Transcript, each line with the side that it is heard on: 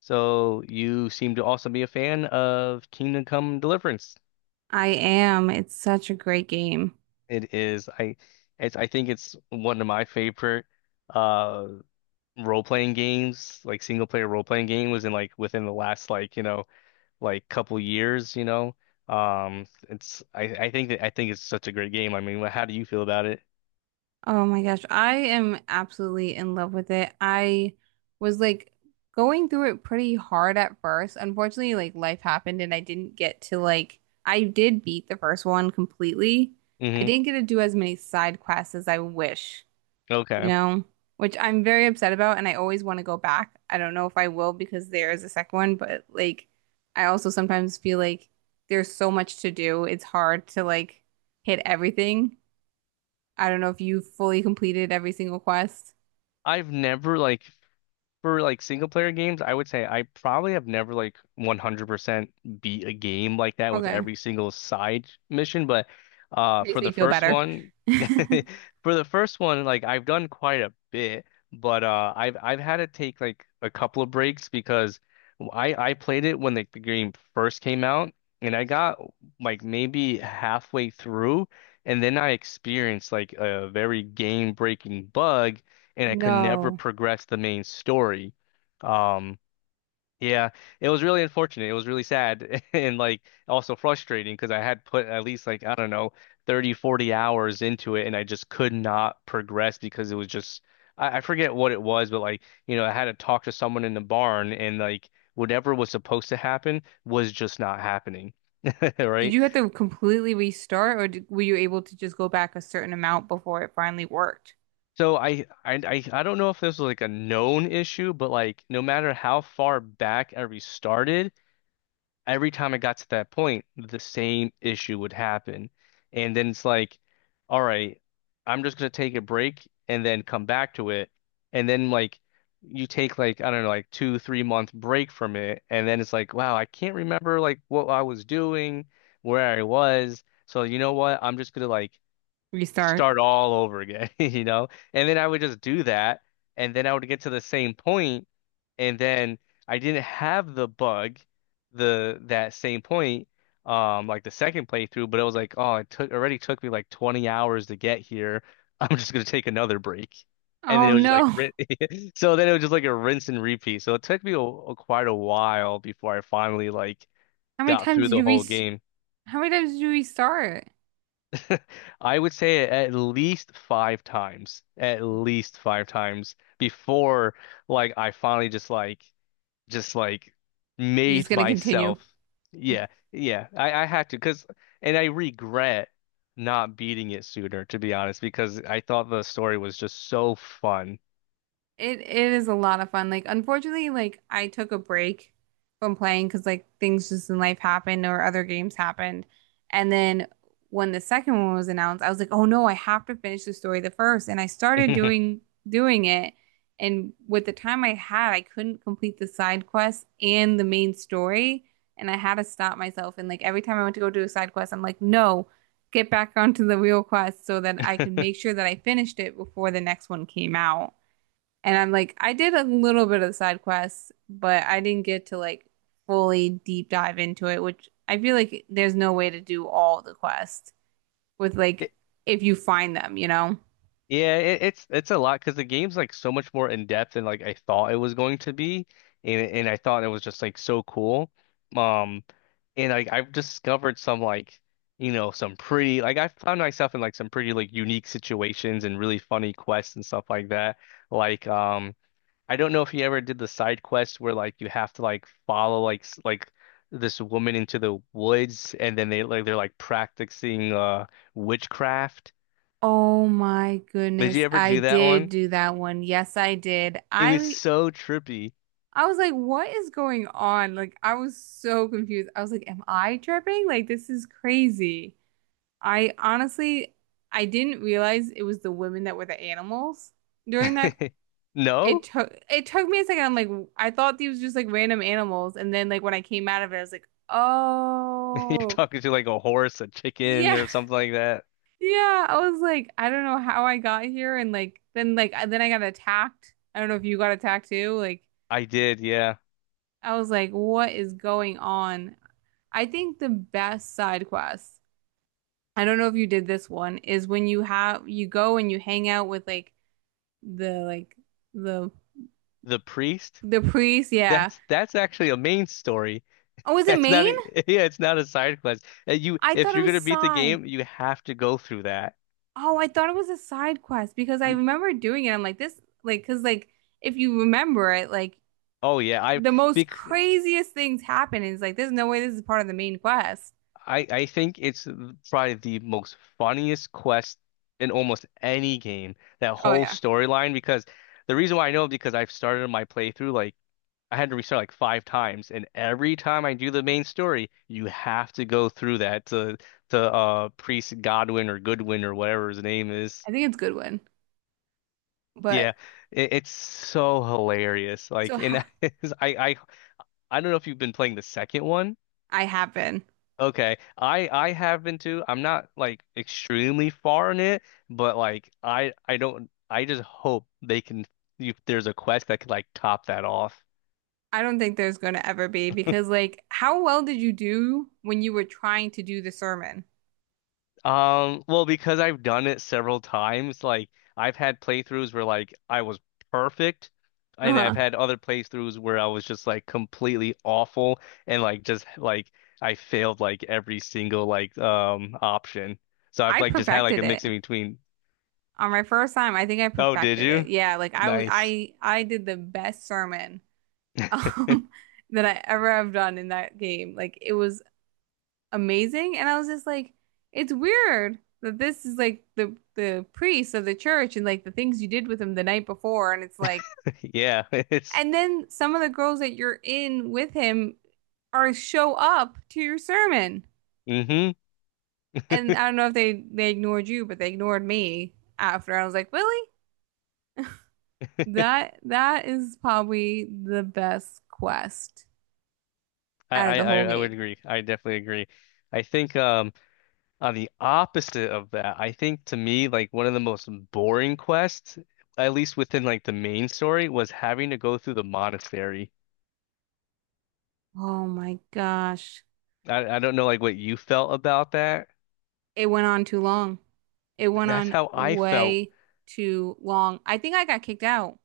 left: So you seem to also be a fan of Kingdom Come Deliverance.
right: I am. It's such a great game.
left: It is. I it's I think it's one of my favorite uh role-playing games, like single-player role-playing game was in like within the last like couple years. It's I think that I think it's such a great game. I mean, how do you feel about it?
right: Oh my gosh. I am absolutely in love with it. I was like going through it pretty hard at first. Unfortunately, like life happened and I didn't get to like, I did beat the first one completely. I
left: Hmm.
right: didn't get to do as many side quests as I wish. You
left: Okay.
right: know, which I'm very upset about, and I always want to go back. I don't know if I will because there is a second one, but like, I also sometimes feel like there's so much to do. It's hard to like hit everything. I don't know if you fully completed every single quest.
left: I've never like For like single player games, I would say I probably have never like 100% beat a game like that with
right: Okay.
left: every single side mission, but
right: Makes
left: for
right: me
left: the
right: feel
left: first
right: better.
left: one for the first one, like I've done quite a bit, but I've had to take like a couple of breaks because I played it when like the game first came out and I got like maybe halfway through, and then I experienced like a very game-breaking bug and I could never
right: No.
left: progress the main story. Um, yeah, it was really unfortunate. It was really sad and like also frustrating because I had put at least like, I don't know, 30, 40 hours into it and I just could not progress because it was just, I forget what it was, but like, I had to talk to someone in the barn and like whatever was supposed to happen was just not happening.
right: Did
left: Right.
right: you have to completely restart, or were you able to just go back a certain amount before it finally worked?
left: So I don't know if this was like a known issue, but like no matter how far back I restarted, every time I got to that point, the same issue would happen. And then it's like, all right, I'm just gonna take a break and then come back to it. And then like you take like, I don't know, like 2, 3 month break from it, and then it's like, wow, I can't remember like what I was doing, where I was. So you know what? I'm just gonna like
right: Restart.
left: start all over again, you know? And then I would just do that, and then I would get to the same point, and then I didn't have the bug, the that same point, like the second playthrough, but it was like, oh, it took me like 20 hours to get here. I'm just gonna take another break. And then
right: Oh
left: it was just like,
right: no. How
left: so then it was just like a rinse and repeat. So it took me quite a while before I finally like
right: many
left: got
right: times
left: through
right: did
left: the
right: you re-?
left: whole game.
right: How many times did you restart?
left: I would say at least five times, at least five times before like I finally just like
right: You're just
left: made
right: gonna continue.
left: myself. Yeah, yeah. I had to because and I regret not beating it sooner, to be honest, because I thought the story was just so fun.
right: It is a lot of fun. Like unfortunately, like I took a break from playing because like things just in life happened or other games happened. And then when the second one was announced, I was like, oh no, I have to finish the story the first. And I started doing it. And with the time I had, I couldn't complete the side quest and the main story. And I had to stop myself. And like every time I went to go do a side quest, I'm like, no, get back onto the real quest so that I can make sure that I finished it before the next one came out. And I'm like, I did a little bit of side quests, but I didn't get to like fully deep dive into it, which I feel like there's no way to do all the quests with like
left: It,
right: if you find them, you know?
left: yeah, it's a lot because the game's like so much more in depth than like I thought it was going to be, and I thought it was just like so cool. Um. And like I've discovered some like, some pretty like I found myself in like some pretty like unique situations and really funny quests and stuff like that. Like I don't know if you ever did the side quest where like you have to like follow like this woman into the woods, and then they're like practicing witchcraft.
right: Oh my
left: Did you
right: goodness,
left: ever
right: I
left: do that
right: did
left: one?
right: do that one. Yes, I did.
left: It was so trippy.
right: I was like, what is going on? Like I was so confused. I was like, am I tripping? Like this is crazy. I honestly I didn't realize it was the women that were the animals during that. It
left: No?
right: took it took me a second. I'm like, I thought these was just like random animals, and then like when I came out of it, I was like,
left: You're
right: oh
left: talking to like a horse, a chicken
right: yeah,
left: or something like that.
right: yeah. I was like, I don't know how I got here, and like then I got attacked. I don't know if you got attacked too. Like
left: I did, yeah.
right: I was like, what is going on? I think the best side quest, I don't know if you did this one, is when you have you go and you hang out with like the like the
left: The priest?
right: the priest. Yeah.
left: That's actually a main story.
right: Oh, is it
left: That's not a,
right: Maine?
left: yeah, it's not a side quest. You
right: I thought
left: if
right: it
left: you're
right: was
left: gonna beat the
right: side.
left: game, you have to go through that.
right: Oh, I thought it was a side quest because I
left: N-
right: remember doing it. I'm like, this, like, because, like, if you remember it, like,
left: Oh yeah, I
right: the most
left: bec
right: craziest things happen. And it's like, there's no way this is part of the main quest.
left: I think it's probably the most funniest quest in almost any game. That
right: Oh,
left: whole
right: yeah.
left: storyline, because the reason why I know, because I've started my playthrough like I had to restart like five times, and every time I do the main story, you have to go through that to Priest Godwin or Goodwin or whatever his name is.
right: I think it's Goodwin.
left: Yeah,
right: But
left: it's so hilarious.
right: so
left: Like, and
right: ha
left: I, I, I don't know if you've been playing the second one.
right: I have been.
left: Okay, I have been too. I'm not like extremely far in it, but like, I don't. I just hope they can, if there's a quest that could like top that off.
right: I don't think there's going to ever be because, like, how well did you do when you were trying to do the sermon?
left: Well, because I've done it several times, like I've had playthroughs where like I was perfect, and I've
right: Uh-huh.
left: had other playthroughs where I was just like completely awful and like just like I failed like every single like option. So I've
right: I
left: like just had like a
right: perfected it.
left: mix in between.
right: On my first time, I think I
left: Oh, did
right: perfected it.
left: you?
right: Yeah, like I was
left: Nice.
right: I I did the best sermon um, that I ever have done in that game. Like it was amazing, and I was just like, it's weird that this is like the priest of the church and like the things you did with him the night before, and it's like,
left: Yeah, it's
right: and then some of the girls that you're in with him are show up to your sermon,
left: mm-hmm.
right: and I don't know if they ignored you, but they ignored me after. I was like, really? That is probably the best quest
left: I,
right: out of
left: I
right: the
left: I
right: whole
left: I would
right: game.
left: agree. I definitely agree. I think on the opposite of that, I think to me, like one of the most boring quests, at least within like the main story, was having to go through the monastery.
right: Oh my gosh.
left: I don't know like what you felt about that.
right: It went on too long. It went
left: That's
right: on
left: how I felt.
right: way too long. I think I got kicked out.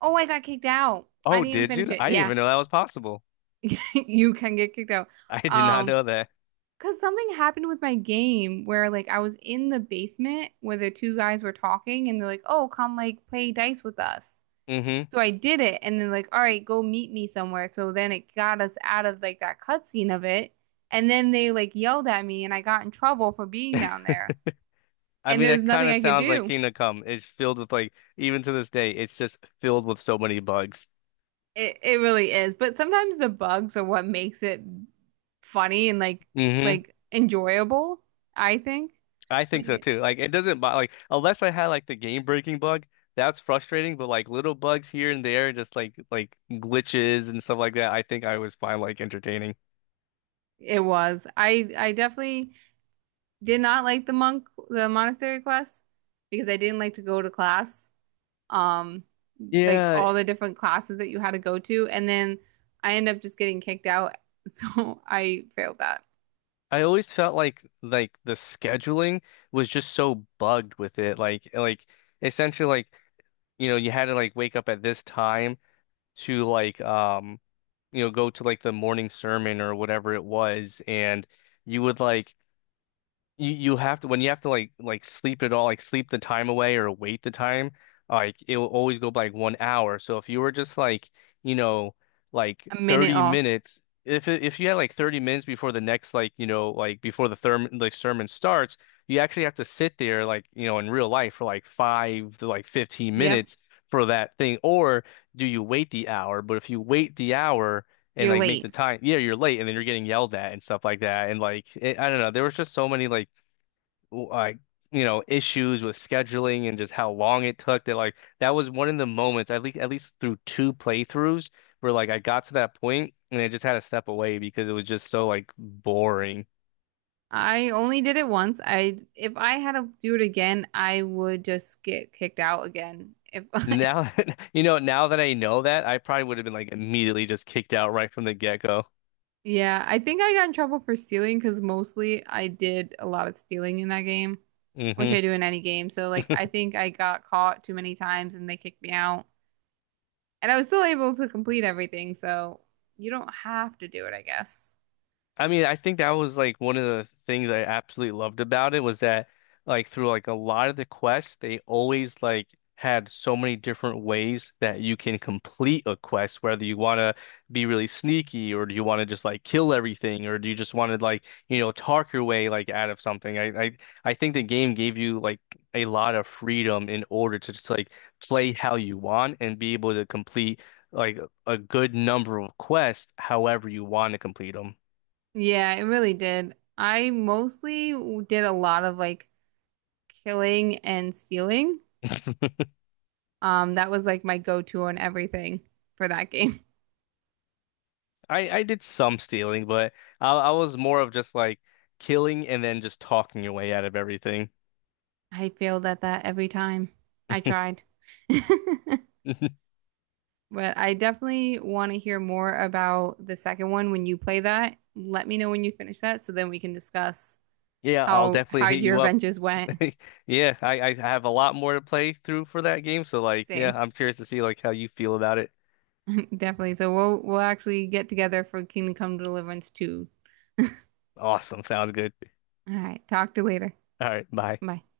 right: Oh, I got kicked out. I
left: Oh,
right: didn't even
left: did
right: finish
left: you?
right: it.
left: I didn't
right: Yeah,
left: even know that was possible.
right: you can get kicked out.
left: I did not
right: Um,
left: know that.
right: because something happened with my game where like I was in the basement where the two guys were talking and they're like, "Oh, come like play dice with us."
left: Hmm.
right: So I did it and they're like, "All right, go meet me somewhere." So then it got us out of like that cutscene of it. And then they like yelled at me and I got in trouble for being down there.
left: I
right: And
left: mean,
right: there's
left: that kind
right: nothing
left: of
right: I could
left: sounds like
right: do.
left: Kingdom Come. It's filled with like, even to this day, it's just filled with so many bugs.
right: It really is. But sometimes the bugs are what makes it funny and like
left: Hmm.
right: like enjoyable, I think.
left: I
right: But
left: think so
right: yeah,
left: too. Like it doesn't bother, like, unless I had like the game breaking bug, that's frustrating, but like little bugs here and there, just like glitches and stuff like that, I think I was fine. Like entertaining.
right: it was. I definitely did not like the monk the monastery quest because I didn't like to go to class. Um, like
left: Yeah,
right: all the different classes that you had to go to and then I end up just getting kicked out. So I failed that.
left: I always felt like the scheduling was just so bugged with it. Like essentially, like, you had to like wake up at this time to like go to like the morning sermon or whatever it was, and you would like you have to, when you have to like sleep it all, like sleep the time away or wait the time, like it'll always go by like 1 hour. So if you were just like, you know like
right: A minute
left: 30
right: off.
left: minutes, if you had like 30 minutes before the next, like, like before the therm like sermon starts, you actually have to sit there, like, in real life for like 5 to like 15
right: Yep.
left: minutes for that thing. Or do you wait the hour? But if you wait the hour and
right: You're
left: like make
right: late.
left: the time, yeah, you're late and then you're getting yelled at and stuff like that. And like it, I don't know, there was just so many like issues with scheduling and just how long it took that, like, that was one of the moments, at least through two playthroughs, where like I got to that point and I just had to step away because it was just so like boring.
right: I only did it once. I if I had to do it again, I would just get kicked out again. If I,
left: Now now that I know, that I probably would have been like immediately just kicked out right from the get-go.
right: yeah, I think I got in trouble for stealing because mostly I did a lot of stealing in that game, which
left: Hmm.
right: I do in any game. So like I think I got caught too many times and they kicked me out. And I was still able to complete everything, so you don't have to do it, I guess.
left: I mean, I think that was like one of the things I absolutely loved about it, was that like through like a lot of the quests, they always like had so many different ways that you can complete a quest, whether you want to be really sneaky or do you want to just like kill everything, or do you just want to like, talk your way like out of something. I think the game gave you like a lot of freedom in order to just like play how you want and be able to complete like a good number of quests however you want to complete them.
right: Yeah, it really did. I mostly did a lot of like killing and stealing. That was like my go-to on everything for that game.
left: I did some stealing, but I was more of just like killing and then just talking your way out of everything.
right: I failed at that every time I tried. But I definitely want to hear more about the second one when you play that. Let me know when you finish that so then we can discuss
left: Yeah, I'll
right: how
left: definitely
right: how
left: hit
right: your
left: you up.
right: adventures went.
left: Yeah, I have a lot more to play through for that game, so like yeah,
right: Same.
left: I'm curious to see like how you feel about it.
right: Definitely. So we'll actually get together for Kingdom Come Deliverance 2.
left: Awesome, sounds good.
right: All right. Talk to you later.
left: All right, bye.
right: Bye.